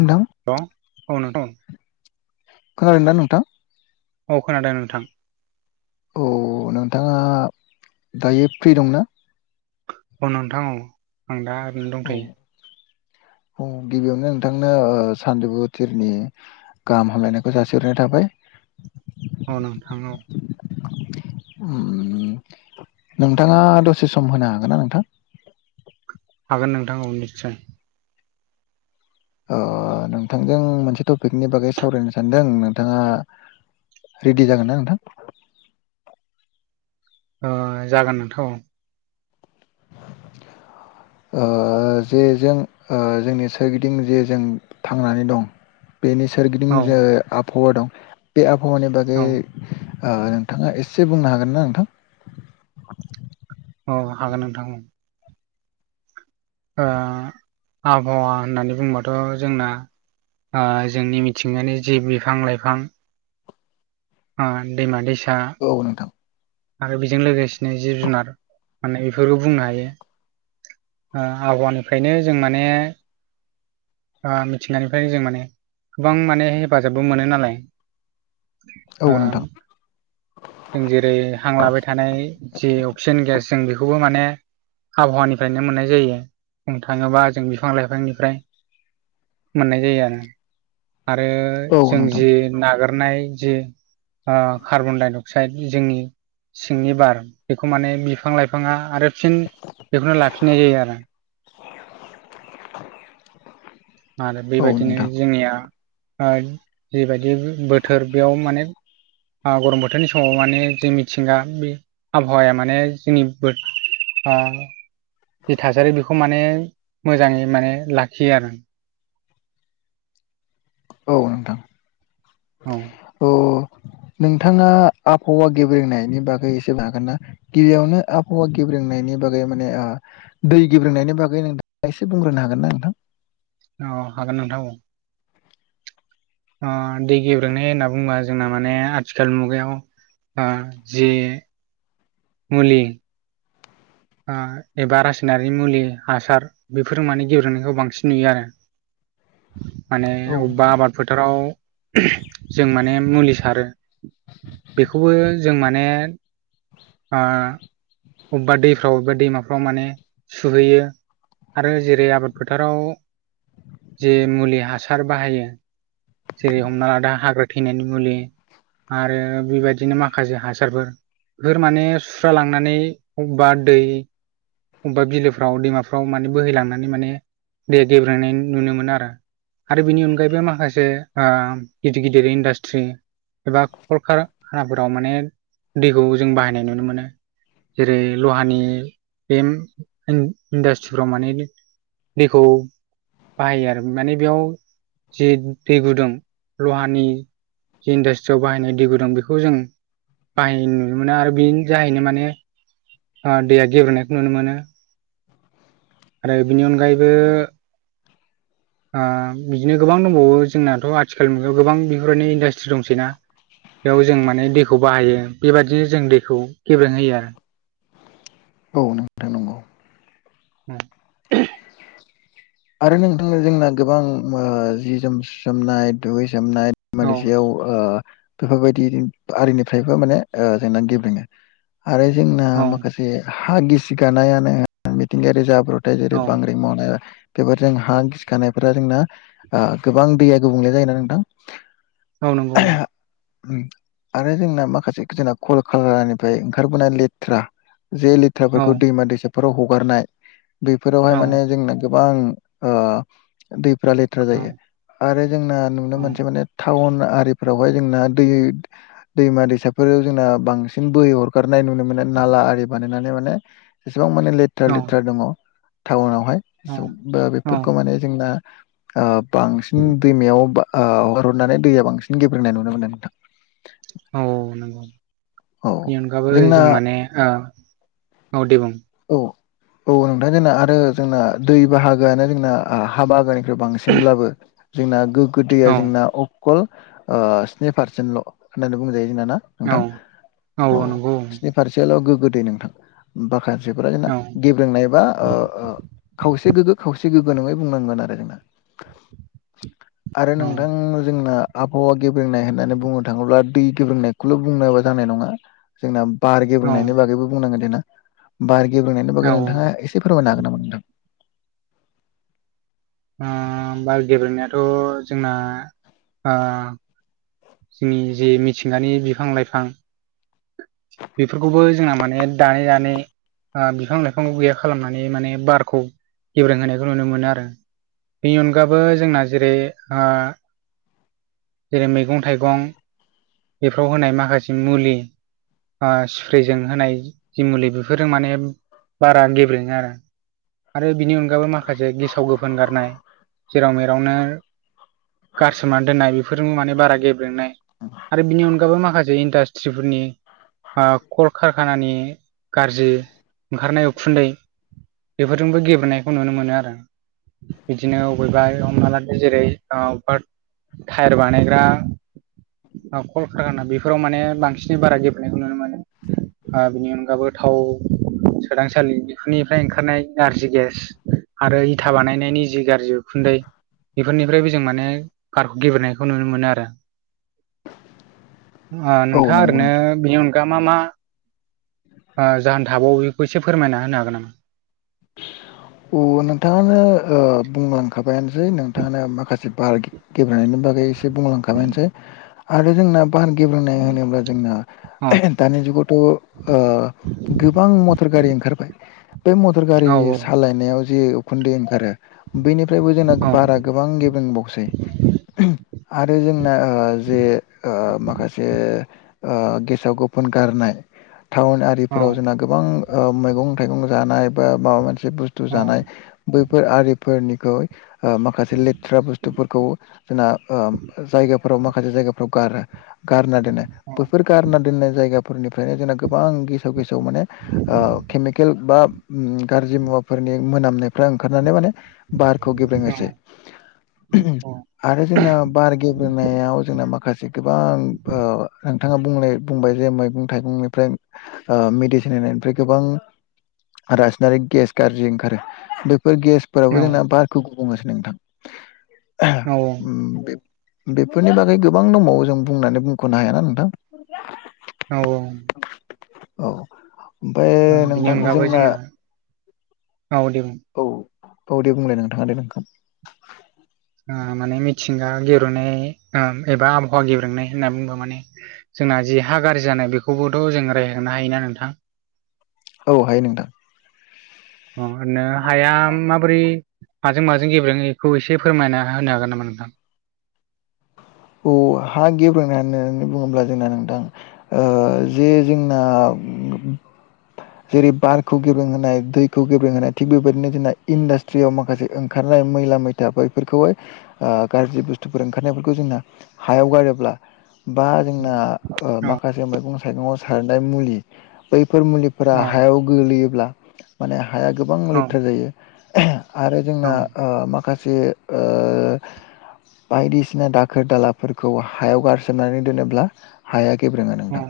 ओनथां हेलौ औ नोंथां खोनादोंना नोंथां? औ खोनादों नोंथां। औ नोंथांङा दायो फ्रि दंना? औ नोंथां औ आं दा ओरैनो औ दंथ'यो। औ गिबियावन नोंथांनो ओ सानजुफु थिरनि गाहाम हामलायनायखौ जासिहरनाय थाबाय। औ नोंथां औ। उम नोंथांङा दसे सम होनो हागोन ना नोंथां? हागोन नोंथां औ निस्सय अ नोंथांजों मोनसे टपिकनि बागै सावरायनो सानदों नोंथांङा रेडि जागोन ना नोंथां? अ जागोन नोंथां औ। ओ जे जों ओ जोंनि सोरगिदिं जे जों थांनानै दं बेनि सोरगिदिं औ जे आबहावा दं बे आबहावानि बागै औ आ नोंथांङा एसे बुंनो हागोन ना नोंथां? अ हागोन नोंथां औ। ओ आबहावा होननानै बुंबाथ' जोंना आ जोंनि मिथिंगानि जि बिफां लाइफां आ दैमा दैसा औ नोंथां आरो बेजों लोगोसेनो जिब जुनार माने। क्षंक्षंचज्ञ बुंनो हायो आ आबहावानिफ्रायनो जों माने आ मिथिंगानिफ्रायनो जों माने गोबां मानेर हेफाजाबबो मोनो नालाय औ ओम नोंथां जों जेरै हांलाबाय थानाय जि अक्सिजेन गेस जों बेखौबो माने आबहावानिफ्रायनो मोननाय जायो बुंनो थांङोबा जों बिफां लाइफांनिफ्राय। मोननाय जायो आरो आरो औ जों नोंथां जि नागारनाय जे आ कार्बन डाइ अक्साइड जोंनि सिंनि बार बेखौ माने बिफां लाइफांङा आरो फिन बेखौनो लाफिननाय जायो आरो। [inaudible] [unintelligible] मानो औ बेबायदिनो नोंथां जोंनिया ओ जिबायदि बोथोर बेयाव माने ओ गरम बोथोरनि समाव माने जों मिथिंगा बे आबहावाया माने जोंनि बो आ जि थासारि बेखौ माने मोजाङै माने लाखियो आरो औ नोंथां औ अ नोंथाङा आबहावा गेब्रेंनायनि बागै एसे हागोन ना गिबियावनो आबहावा गेब्रेंनायनि बागै माने आ दै गेब्रेंनायनि बागै एसे बुंग्रोनो हागोन ना नोंथां अ हागोन नोंथां औ अ दै गेब्रेंनाय होनना बुङोबा जोंना माने आथिखाल मुगायाव आ जि मुलि आ एबा रासायनारि मुलि हासार बेफोर माने गेब्रेंनायखौ बांसिन नुयो आरो माने औ अबबा नोंथां आबाद फोथाराव जों माने मुलि सारो बेखौबो जों माने ओ अबेबा दै फ्राव बे दैमाफ्राव माने सुहैयो आरो जेरै आबाद फोथाराव जे मुलि हासार बाहायो जेरै हमना लादा हाग्रा थैनायनि मुलि आरो बेबायदिनो माखासे हासारफोर फोर माने सुस्रा लांनानै अबबा दै अबेबा बिलोफ्राव दैमाफ्राव माने बोहैलांनानै माने दैहा गेब्रेनाय नुनो मोनो आरो आरो बिनि अनगायैबो माखासे ओ गिदिर गिदिर इन्डास्ट्रि एबा खलखार खानाफोराव माने दैखौ जों बाहायनाय नुनो मोनो जेरै लहानि बे इन्डास्ट्रिफ्राव माने दैखौ बाहायो आरो माने बेयाव जि दै गुदुं लहानि जि इन्डास्ट्रियाव बाहायनाय दै गुदुं बेखौ जों बाहायनाय नुनो मोना आरो बे जाहैनो माने ओ दैया गेब्रेंनायखो नुनो मोनो आरो बेनि अनगायैबो ओ बिदिनो गोबां दंबावो जोंनाथ' आथिखाल मुगायाव गोबां बेफोरबादि इन्डासट्रि दंसैना बेयाव जों माने दैखौ बाहायो बेबायदिनो जों दैखौ गेब्रेंहोयो आरो औ नों थां नंगौ औ आरो नोंथां जोंना गोबां ओ जि जोम सोमनाय दुगैसोमनाय औ मानि सायाव आ बेफोरबायदि आरिनिफ्रायबो माने जोंना गेब्रेङो आरो जोंना औ माखासे जे हा गिसिगानायानो मिथिंगायारि जाब्रथाय जेरै औ बांग्रिं मावनाय बेफोरजों हा गिसिखानायफोरा जोंना गोबां दैया गुबुंले जायोना नोंथां औ नंगौ [unintelligible] आरो जोंना माखासे जोंना कल खालारनिफ्राय ओंखारबोनाय लेथ्रा जे औ लेथ्राफोरखौ दैमा दैसाफोराव हगारनाय बेफोरावहाय औ माने जोंना गोबां ओ दैफ्रा लेथ्रा जायो आरो जोंना नुनो मोनसे माने टाउन आरिफोरावहाय जोंना दै दैमा दैसाफोर जोंना बांसिन बोहै हर फोरनाय नुनो मोनो नाला आरि बानायनानै माने जेसेबां माने लेथ्रा औ लेथ्रा दङ टाउनावहाय औ बेफोरखौ माने जोंना ओ बांसिन दैमायाव ओ हगार हरनानै दैया बांसिन गेब्रेनाय नुनो मोनो नोंथां। औ नंगौ औ बेनि अनगाबो जोंना जों माने ओ औ दे बुंं। औ। औ नोंथां जोंना आरो जोंना दै बाहागोआनो जोंना हा बाहागोनिख्रुइ बांसिनब्लाबो जोंना गोग्गो दैया औ जोंना अकल ओ स्नि पारसेन्टल' होननानै बुंजायो जोंना ना। औ नोंथां औ नोंसिनि फारसेल' गोग्गो दै नोंथां माखासेफोरा जोंना औ गेब्रोंनाय बा ओ ओ। खावसे गोग्गो खावसे गोग्गो नङै बुंनांगोन आरो जोंना। आरो औ नोंथां जोंना आबहावा गेब्रेंनाय होननानै बुंनो थाङोब्ला दै गेब्रेंनायखौल' बुंङोबा जानाय नङा। जोंना बार औ गेब्रेंनायनि बागैबो बुंनांगोन जोंना। बार गेबेंनायनि औ बागै नोंथाङा ओ एसे फोरमायनो हागोन नामा नोंथां? ओ बार गेबेंनायाथ' जोंना ओ जोंनि जे मिथिंगानि बिफां लाइफां बेफोरखौबो जोंहा माने दानै दानै ओ बिफां लाइफां गैया खालामनानै माने बारखौ गेब्रेंहोनायखौ नुनो मोनो आरो। बेनि अनगाबो जोंना जेरै ओ जेरै मैगं - थाइगं बेफ्राव होनाय माखासे मुलि ओ स्प्रेजों होनाय जि मुलि बेफोरजों माने बारा गेब्रेङो आरो। आरो बिनि अनगायैबो माखासे गेसाव गोफोन गारनाय जेराव मेरावनो गारसोमनानै दोननाय बेफारजों माने बारा गेब्रेनाय आरो बिनि अनगाबो माखासे इनदास्त्रि फोरनि ओ कलकारखानानि गाज्रि ओंखारनाय उखुन्दै बेफोरजोंबो गेब्रें नायखौ नुनो मोनो आरो। बिदिनो अबेबा हमनालानो जेरै ओ बाद टायार बानायग्रा औ कलकाखाना बेफोराव माने बांसिन बारा गेब्रें नायखौ नुनो। ओ बिनि अनगाबो थाव सोदांसालि बेफोरनिफ्राय ओंखारनाय नारजि गेस आरो इथा बानायनायनि जि गारजि उखुन्दै बेफोरनिफ्रायबो जों माने बारखौ गेब्रेनायखौ नुनो मोनो आरो। ओ नोंथां औ नोंथाङा नंगौ ओरैनो नोंथां बेनि अन गा मा मा ओ जाहोन थाबावो बेखौ एसे फोरमायना होनो हागोन नामा? उ नोंथाङानो ओ बुंलांखाबायानोसै नोंथाङानो माखासे बार गेब्रें नायनि बागै बुंलांखाबायसै आरो जोंना बार गेब्रेंनाय होनोब्ला जोंना औ [unintelligible] दानि जुगावथ' ओ गोबां मटर गारि ओंखारबाय बे मटर गारि औ सालायनायाव जे उखुन्दै ओंखारो बैनिफ्रायबो जोंना औ बारा गोबां गेब्रेंबावसै। आरो जोंना ओ जे ओ माखासे ओ गेसाव गोफोन गारनाय टाउन आ बेफोराव जोंना गोबां ओ मैगं थाइगं जानाय बा माबा मोनसे बुस्थु जानाय बैफोर आरिफोरनिखौ ओ माखासे लेथ्रा बुस्थुफोरखौ जोंना ओ जायगा फोराव माखासे जायगाफोराव गारो गारना दोनो औ बेफोर गारना दोननाय जायगाफोरनिफ्रायनो जोंना गोबां गेसाव गेसाव माने ओ केमिकेल बा ओम गाज्रि [unintelligible] मुवाफोरनि मोनामनायफ्रा ओंखारनानै माने बारखौ गेब्रें होसै [unintelligible] आरो जोंना बार गेब्रेनायाव जोंना माखासे गोबां ओ नोंथाङा बुंलाय बुंबाय जे मैगं थाइगंनिफ्राय ओ मेडिसिन होनायनिफ्राय गोबां रासायनारिक गेस गारजि ओंखारो बेफोर गेसफोरावबो जोंना बारखौ गुबुं होगासिनो नोंथां। औ [unintelligible] उम बे बेफोरनि बागै गोबां दंबावो जों बुंनानै बुंख'नो हायाना नोंथां? औ औ ओमफाय बिनि नोंथां अनगाबो जोंना [unintelligible] औ औ दे बुंलाय नोंथाङा दे [unintelligible] ओ माने मिथिंगा गेब्रेंनाय ओ एबा आबहावा गेब्रेनाय होनना बुंङोबा माने जोंना जि हा गारजि जानाय बेखौबोथ' जों रायहांनो होनो हायोना नोंथां? औ हायो नोंथां। अ ओरैनो हाया माबोरै हाजों माजों गेब्रेंङो एखौ एसे फोरमायना होनो हागोन नामा नोंथां? औ हा गेब्रेंना होननानै बुङोब्ला जोंना नोंथां ओ जे जोंना जेरै बारखौ गेब्रोंहोनाय दैखौ गेब्रोंहोनाय थिग बेबायदिनो जोंना इन्डास्ट थ्रियाव माखासे ओंखारनाय मैला मैथा बैफोरखौहाय ओ गाज्रि बुस्थुफोर ओंखारनायफोरखौ जोंना हायाव गारोब्ला बा जोंना ओ औ माखासे मैगं थाइगंआव सारनाय मुलि बैफोर मुलिफोरा औ हायाव गोलैयोब्ला माने हाया गोबां औ लेथ्रा जायो आरो औ जोंना ओ माखासे बे ओ बायदिसिना [unintelligible] [unintelligible] दालाफोरखौ हायाव गारसोमनानै दोनोब्ला हाया गेब्रेंङो औ नोंथां।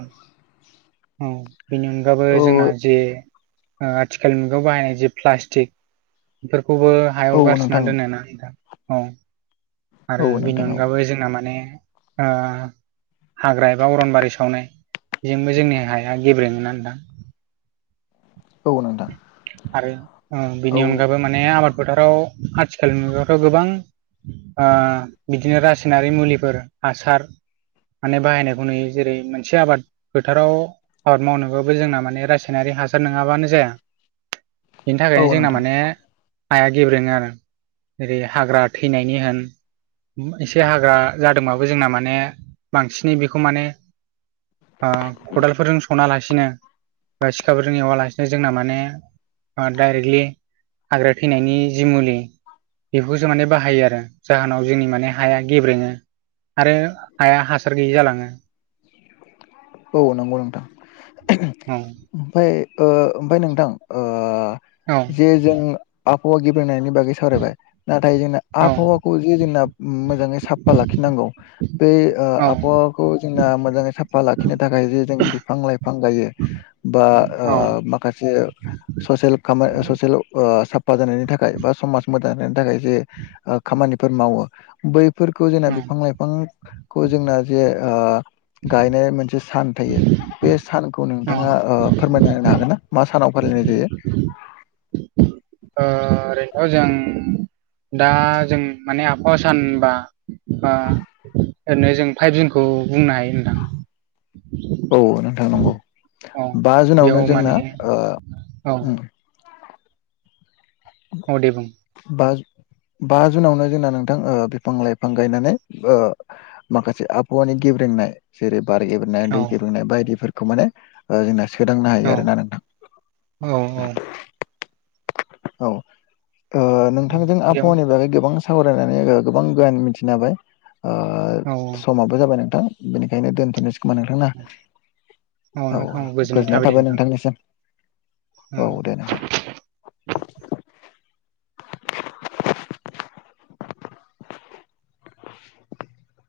औ बेनि अनगाबो औ जोंना जि ओ आथिखालनि मुगायाव बाहायनाय जे प्लास्टिक बेफोरखौबो औ हायाव नोंथां गारसोननानै दोनो ना नोंथां औ। आरो औ बिनि नोंथां औ अनगाबो जोंना माने ओ हाग्रा एबा अरनबारि सावनाय बेजोंबो जोंनि हाया गेब्रेङो ना नोंथां। औ नोंथां। आरो ओ औ बिनि अनगाबो माने आबाद फोथाराव आथिखालनि मुगायावथ' गोबां ओ बिदिनो रासायनारि मुलिफोर हासार माने बाहायनायखौ नुयो जेरै मोनसे आबाद फोथाराव आबाद मावनोबो जोंना माने रासायनारि हासार नोङाबानो जाया। बेनि औ थाखायनो जोंना नोंथां माने हाया गेब्रेङो आरो जेरै हाग्रा थैनायनि होन। एसे हाग्रा जादोंबाबो जोंना माने बांसिनै बेखौ माने ओ खदालफोरजों सना लासिनो बा सिखाफोरजों एवालासिनो जोंना माने ओ डायरेक्टलि हाग्रा थैनायनि जि मुलि बेखौसो माने बाहायो आरो। जाहोनाव जोंनि माने हाया गेब्रेङो आरो हाया हासार गैयि जालांङो। औ नोंगौ नोंथां। औ ओमफाय ओ ओमफाय नोंथां ओ औ जे जों आबहावा गेब्रेंनायनि बागै सावरायबाय नाथाय जोंना औ आबहावाखौ जे जोंना मोजांङै साफा लाखिनांगौ। बे ओ औ आबहावाखौ जोंना मोजांङै साफा ला बेखिनो थाखाय जे जों बिफां लाइफां गायो बा ओ औ माखासे ससेेल खामाय ससेल ओ साफा जानायनि थाखाय बा समाज मोजां जानायनि थाखाय जे ओ खामानिफोर मावो बै फोरखौ जोंना औ बिफां लाइफांखौ जोंना जे ओ गायनाया मोनसे सान थायो बे सानखौ नोंथांङा ओ फोरमायना होननो हागोन ना मा सानाव फालिनाय जायो। ओ ओरैनोथ' जों दा जों माने आबहावा सानबा ओ ओरैनो जों फाइभजनखौ बुंनो हायो नोंथां। औव नोंथां नंगौ औ बा जुनावनो बेयाव माने जोंना ओ औ उम औव दे बुं। बा जु बा जुनावनो जोंना नोंथां बिफां लाइफां गायनानै ओ माखासे आबहावानि गेब्रेंनाय जेरै बार एबा नाय औ दै गुुंनाय बायदिफोरखौ माने ओ जोंना सोदांनो हायो आरो ना नोंथां। औव औव औउ ओ औ नोंथांजों बेयाव आबहावानि बागै गोबां सावरायनानै गोबां गोयान मिथिनो हाबाय ओ औ औ समाबो जाबाय नोंथां बेनिखायनो दोनथ'नोसै खोमा नोंथांना औ औव नोंथां औ गोजोननाय दे थाबाय नोंथां नोंथांनिसिम। औव दे नोंथां। [unintelligible]